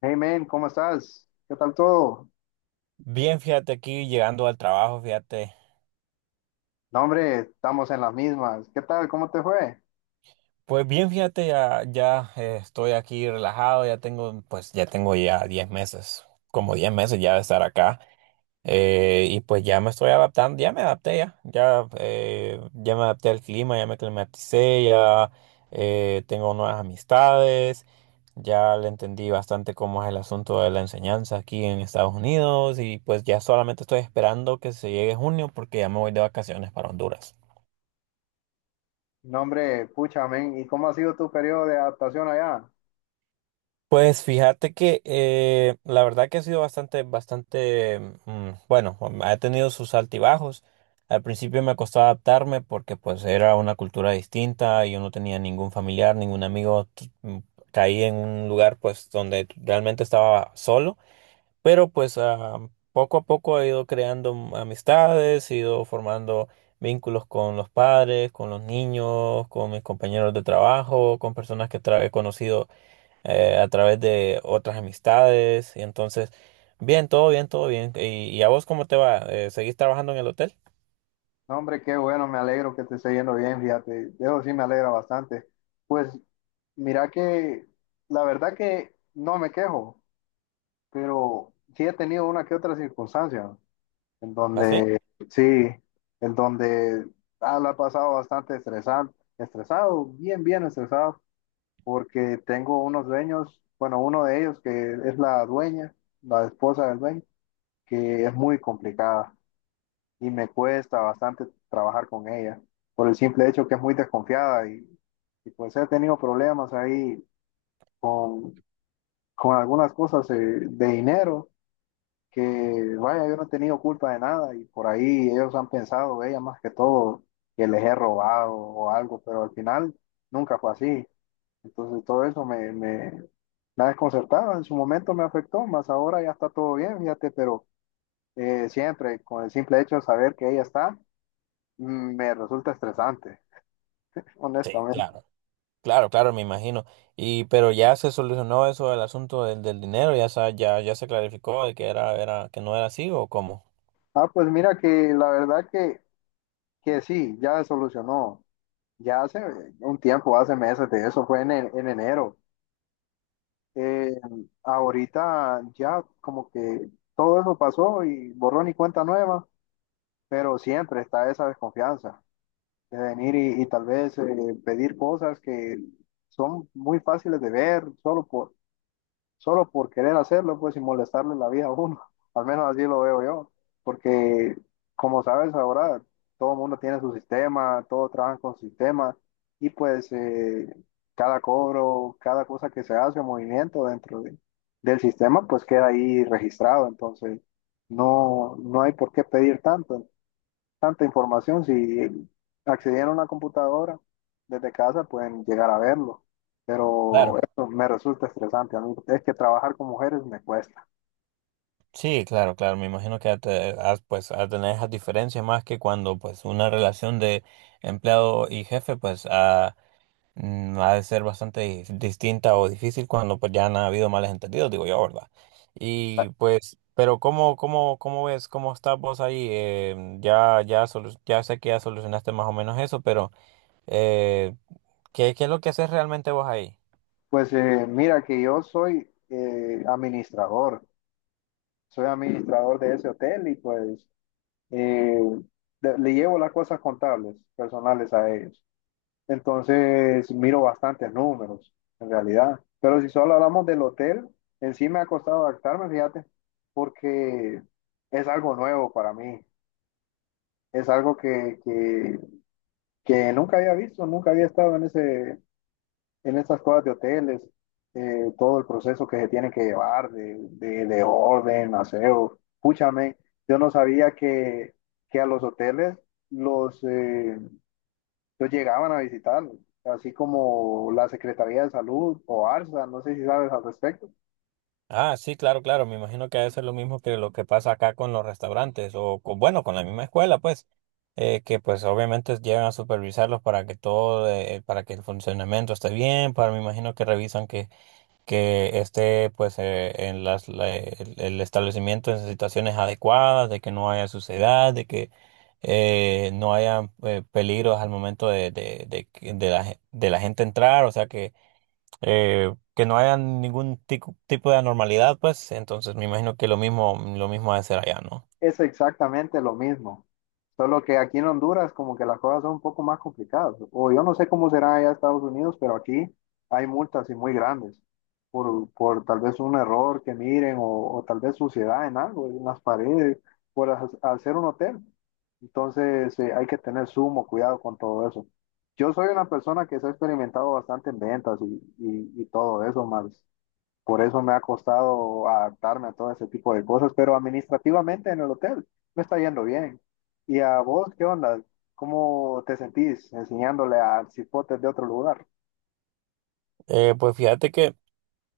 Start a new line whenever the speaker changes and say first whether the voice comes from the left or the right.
left: Hey man, ¿cómo estás? ¿Qué tal todo?
right: Bien, fíjate aquí llegando al trabajo, fíjate.
left: No, hombre, estamos en las mismas. ¿Qué tal? ¿Cómo te fue?
right: Pues bien, fíjate, estoy aquí relajado, ya tengo, pues ya tengo 10 meses, como 10 meses ya de estar acá. Y pues ya me estoy adaptando, ya me adapté al clima, ya me climaticé, ya tengo nuevas amistades, ya le entendí bastante cómo es el asunto de la enseñanza aquí en Estados Unidos y pues ya solamente estoy esperando que se llegue junio porque ya me voy de vacaciones para Honduras.
left: No, hombre, pucha, men, ¿y cómo ha sido tu periodo de adaptación allá?
right: Pues fíjate que la verdad que ha sido bastante, bueno, ha tenido sus altibajos. Al principio me costó adaptarme porque pues era una cultura distinta, y yo no tenía ningún familiar, ningún amigo, caí en un lugar pues donde realmente estaba solo, pero pues poco a poco he ido creando amistades, he ido formando vínculos con los padres, con los niños, con mis compañeros de trabajo, con personas que he conocido a través de otras amistades. Y entonces, bien, todo bien, todo bien. Y a vos cómo te va? Seguís trabajando en el hotel?
left: No, hombre, qué bueno, me alegro que te esté yendo bien, fíjate. De eso sí me alegra bastante. Pues mira que la verdad que no me quejo, pero sí he tenido una que otra circunstancia en
right: ¿Así?
left: donde, sí, en donde la he pasado bastante estresado, estresado, bien, bien estresado, porque tengo unos dueños, bueno, uno de ellos que es la dueña, la esposa del dueño, que es muy complicada y me cuesta bastante trabajar con ella, por el simple hecho que es muy desconfiada, y pues he tenido problemas ahí con, con algunas cosas de dinero, que vaya, yo no he tenido culpa de nada y por ahí ellos han pensado, ella más que todo, que les he robado o algo, pero al final nunca fue así. Entonces todo eso me desconcertaba, en su momento me afectó, más ahora ya está todo bien, fíjate, pero siempre con el simple hecho de saber que ella está, me resulta estresante,
right: Sí,
left: honestamente.
right: claro. Claro, claro, me imagino. Y pero ya se solucionó eso del asunto del, del dinero, ya ya se clarificó de que era que no era así o cómo.
left: Ah, pues mira que la verdad que sí, ya se solucionó, ya hace un tiempo, hace meses de eso, fue en, en enero. Eh, Ahorita ya como que todo eso pasó y borrón y cuenta nueva, pero siempre está esa desconfianza de venir y tal vez pedir cosas que son muy fáciles de ver solo por, solo por querer hacerlo, pues, y molestarle la vida a uno. Al menos así lo veo yo, porque como sabes ahora, todo el mundo tiene su sistema, todos trabajan con su sistema, y pues cada cobro, cada cosa que se hace, movimiento del sistema, pues queda ahí registrado. Entonces no, no hay por qué pedir tanto tanta información. Si accedieran a una computadora desde casa, pueden llegar a verlo. Pero
right: Claro.
left: eso me resulta estresante. A mí es que trabajar con mujeres me cuesta.
right: Sí, claro, claro, me imagino que has, pues a tener esas diferencias más que cuando pues una relación de empleado y jefe pues. Ha de ser bastante distinta o difícil cuando pues ya han habido males entendidos, digo yo, ¿verdad? Y pues, pero ¿cómo, cómo, cómo ves, cómo estás vos ahí? Ya sé que ya solucionaste más o menos eso, pero eh, ¿qué, qué es lo que haces realmente vos ahí?
left: Pues mira que yo soy administrador. Soy administrador de ese hotel y pues eh, le llevo las cosas contables, personales a ellos. Entonces miro bastantes números, en realidad. Pero si solo hablamos del hotel, en sí me ha costado adaptarme, fíjate, porque es algo nuevo para mí. Es algo que nunca había visto, nunca había estado en ese, en esas cosas de hoteles, todo el proceso que se tiene que llevar de orden, aseo. Púchame, yo no sabía que a los hoteles los, eh, ellos llegaban a visitarlos, así como la Secretaría de Salud o ARSA, no sé si sabes al respecto.
right: Ah, sí, claro, claro, me imagino que ha de ser lo mismo que lo que pasa acá con los restaurantes o con, bueno, con la misma escuela, pues, que pues obviamente llegan a supervisarlos para que todo, para que el funcionamiento esté bien, para me imagino que revisan que esté pues en las, el establecimiento en situaciones adecuadas, de que no haya suciedad, de que no haya peligros al momento de, de la, de la gente entrar, o sea que no haya ningún tipo de anormalidad, pues entonces me imagino que lo mismo ha de ser allá, ¿no?
left: Es exactamente lo mismo, solo que aquí en Honduras como que las cosas son un poco más complicadas. O yo no sé cómo será allá en Estados Unidos, pero aquí hay multas y muy grandes por tal vez un error que miren o tal vez suciedad en algo, en las paredes, por hacer un hotel. Entonces hay que tener sumo cuidado con todo eso. Yo soy una persona que se ha experimentado bastante en ventas y todo eso más. Por eso me ha costado adaptarme a todo ese tipo de cosas, pero administrativamente en el hotel me está yendo bien. ¿Y a vos qué onda? ¿Cómo te sentís enseñándole a cipotes de otro lugar?
right: Pues fíjate que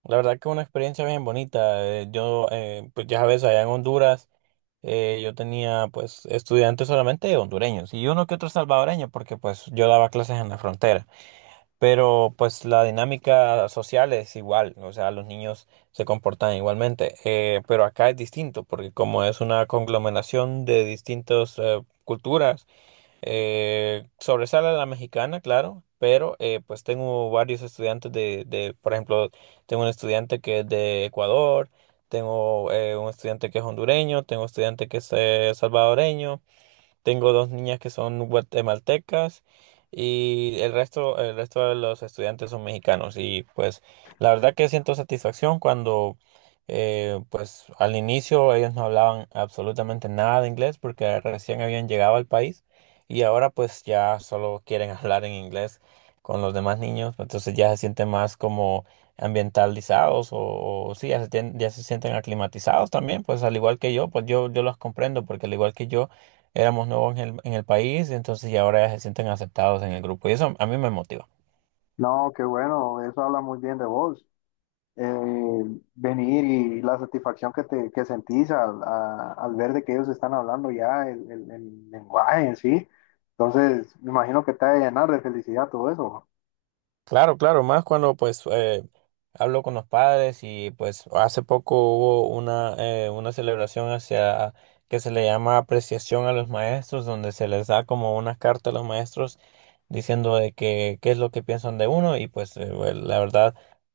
right: la verdad que una experiencia bien bonita. Pues ya sabes, allá en Honduras, yo tenía pues estudiantes solamente hondureños y uno que otro salvadoreño, porque pues yo daba clases en la frontera. Pero pues la dinámica social es igual, o sea, los niños se comportan igualmente. Pero acá es distinto, porque como es una conglomeración de distintas culturas, sobresale la mexicana, claro, pero pues tengo varios estudiantes de, por ejemplo, tengo un estudiante que es de Ecuador, tengo un estudiante que es hondureño, tengo un estudiante que es salvadoreño. Tengo dos niñas que son guatemaltecas y el resto de los estudiantes son mexicanos. Y pues la verdad que siento satisfacción cuando pues al inicio ellos no hablaban absolutamente nada de inglés porque recién habían llegado al país y ahora pues ya solo quieren hablar en inglés con los demás niños. Entonces ya se sienten más como ambientalizados o sí, ya se sienten aclimatizados también, pues al igual que yo, pues yo los comprendo porque al igual que yo éramos nuevos en el país, entonces y ahora ya se sienten aceptados en el grupo. Y eso a mí me motiva.
left: No, qué bueno, eso habla muy bien de vos. Eh, Venir y la satisfacción que sentís al ver de que ellos están hablando ya el lenguaje en sí. Entonces, me imagino que te ha de llenar de felicidad todo eso.
right: Claro, claro, más cuando pues hablo con los padres y pues hace poco hubo una celebración hacia que se le llama apreciación a los maestros, donde se les da como una carta a los maestros diciendo de que qué es lo que piensan de uno y pues bueno, la verdad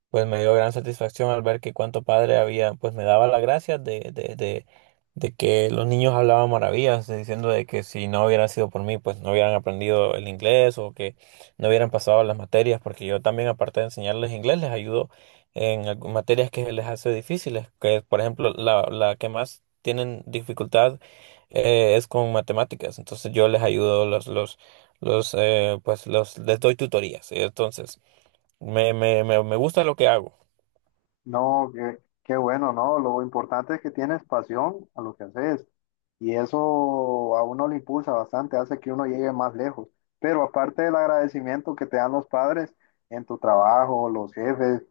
right: pues me dio gran satisfacción al ver que cuánto padre había, pues me daba las gracias de que los niños hablaban maravillas, diciendo de que si no hubiera sido por mí pues no hubieran aprendido el inglés o que no hubieran pasado las materias, porque yo también, aparte de enseñarles inglés, les ayudo en materias que les hace difíciles, que por ejemplo, la que más tienen dificultad es con matemáticas, entonces yo les ayudo, los, pues los, les doy tutorías, entonces me gusta lo que hago.
left: No, qué, qué bueno, ¿no? Lo importante es que tienes pasión a lo que haces, y eso a uno le impulsa bastante, hace que uno llegue más lejos. Pero aparte del agradecimiento que te dan los padres en tu trabajo, los jefes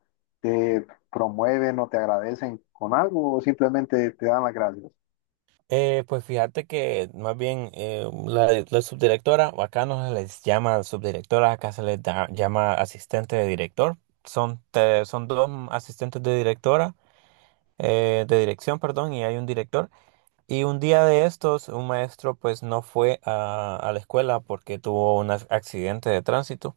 left: te promueven o te agradecen con algo o simplemente te dan las gracias.
right: Pues fíjate que más bien la, la subdirectora, o acá no se les llama subdirectora, acá se les llama asistente de director. Son, son dos asistentes de directora, de dirección, perdón, y hay un director. Y un día de estos, un maestro pues no fue a la escuela porque tuvo un accidente de tránsito.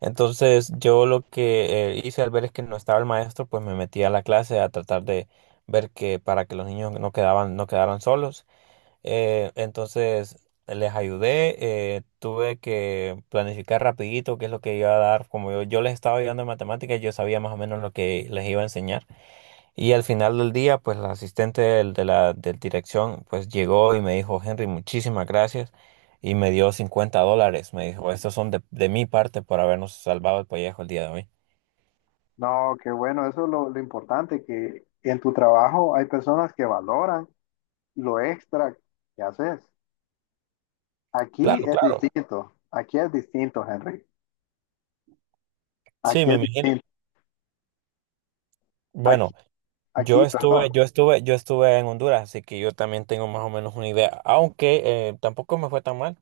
right: Entonces yo lo que hice al ver es que no estaba el maestro, pues me metí a la clase a tratar de ver que para que los niños no quedaban, no quedaran solos. Entonces les ayudé, tuve que planificar rapidito qué es lo que iba a dar, como yo les estaba ayudando en matemáticas, yo sabía más o menos lo que les iba a enseñar. Y al final del día, pues la asistente de la del dirección, pues llegó y me dijo: Henry, muchísimas gracias. Y me dio $50, me dijo: estos son de mi parte por habernos salvado el pellejo el día de hoy.
left: No, qué bueno, eso es lo importante, que en tu trabajo hay personas que valoran lo extra que haces.
right: Claro, claro.
left: Aquí es distinto, Henry.
right: Sí,
left: Aquí
right: me
left: es
right: imagino.
left: distinto. Aquí,
right: Bueno.
left: aquí, perdón.
right: Yo estuve en Honduras, así que yo también tengo más o menos una idea, aunque tampoco me fue tan mal.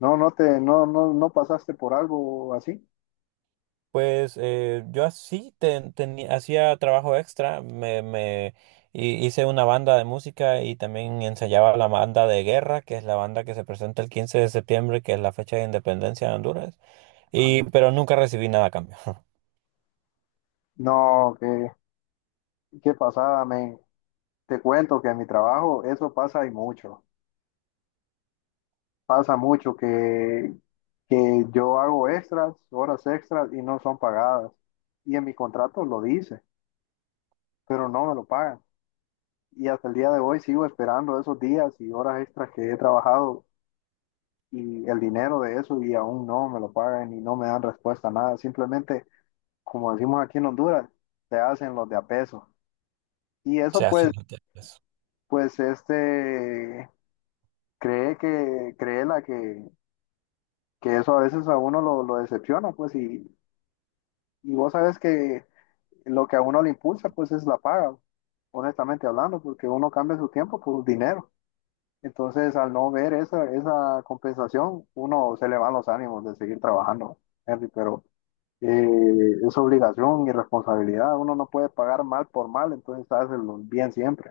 left: No, no pasaste por algo así.
right: Pues yo así hacía trabajo extra, me hice una banda de música y también ensayaba la banda de guerra, que es la banda que se presenta el 15 de septiembre, que es la fecha de independencia de Honduras,
left: Ajá.
right: y pero nunca recibí nada a cambio.
left: No, qué, qué pasada, men. Te cuento que en mi trabajo eso pasa y mucho. Pasa mucho que yo hago extras, horas extras y no son pagadas. Y en mi contrato lo dice, pero no me lo pagan. Y hasta el día de hoy sigo esperando esos días y horas extras que he trabajado y el dinero de eso y aún no me lo pagan y no me dan respuesta a nada. Simplemente como decimos aquí en Honduras, se hacen los de a peso. Y
right: O
left: eso
right: sea,
left: pues, pues este, cree que, cree la que eso a veces a uno lo decepciona, pues, y vos sabes que lo que a uno le impulsa, pues, es la paga, honestamente hablando, porque uno cambia su tiempo por dinero. Entonces, al no ver esa compensación, uno se le van los ánimos de seguir trabajando, Henry, pero es obligación y responsabilidad. Uno no puede pagar mal por mal, entonces hacerlo bien siempre.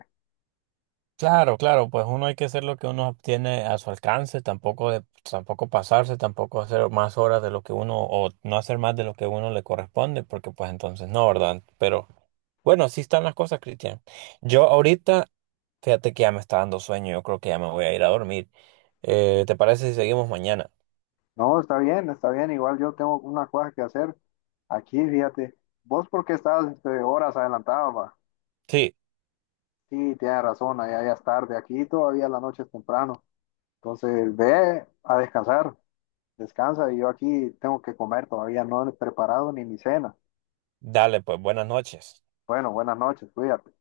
right: claro, claro, pues uno hay que hacer lo que uno tiene a su alcance, tampoco de, tampoco pasarse, tampoco hacer más horas de lo que uno, o no hacer más de lo que uno le corresponde, porque pues entonces no, ¿verdad? Pero bueno, así están las cosas, Cristian. Yo ahorita, fíjate que ya me está dando sueño, yo creo que ya me voy a ir a dormir. ¿Te parece si seguimos mañana?
left: No, está bien, está bien. Igual yo tengo una cosa que hacer aquí, fíjate. Vos porque estás este, horas adelantado, va.
right: Sí,
left: Sí, tienes razón, allá ya es tarde. Aquí todavía la noche es temprano. Entonces, ve a descansar, descansa. Y yo aquí tengo que comer, todavía no he preparado ni mi cena.
right: dale, pues buenas noches.
left: Bueno, buenas noches, cuídate.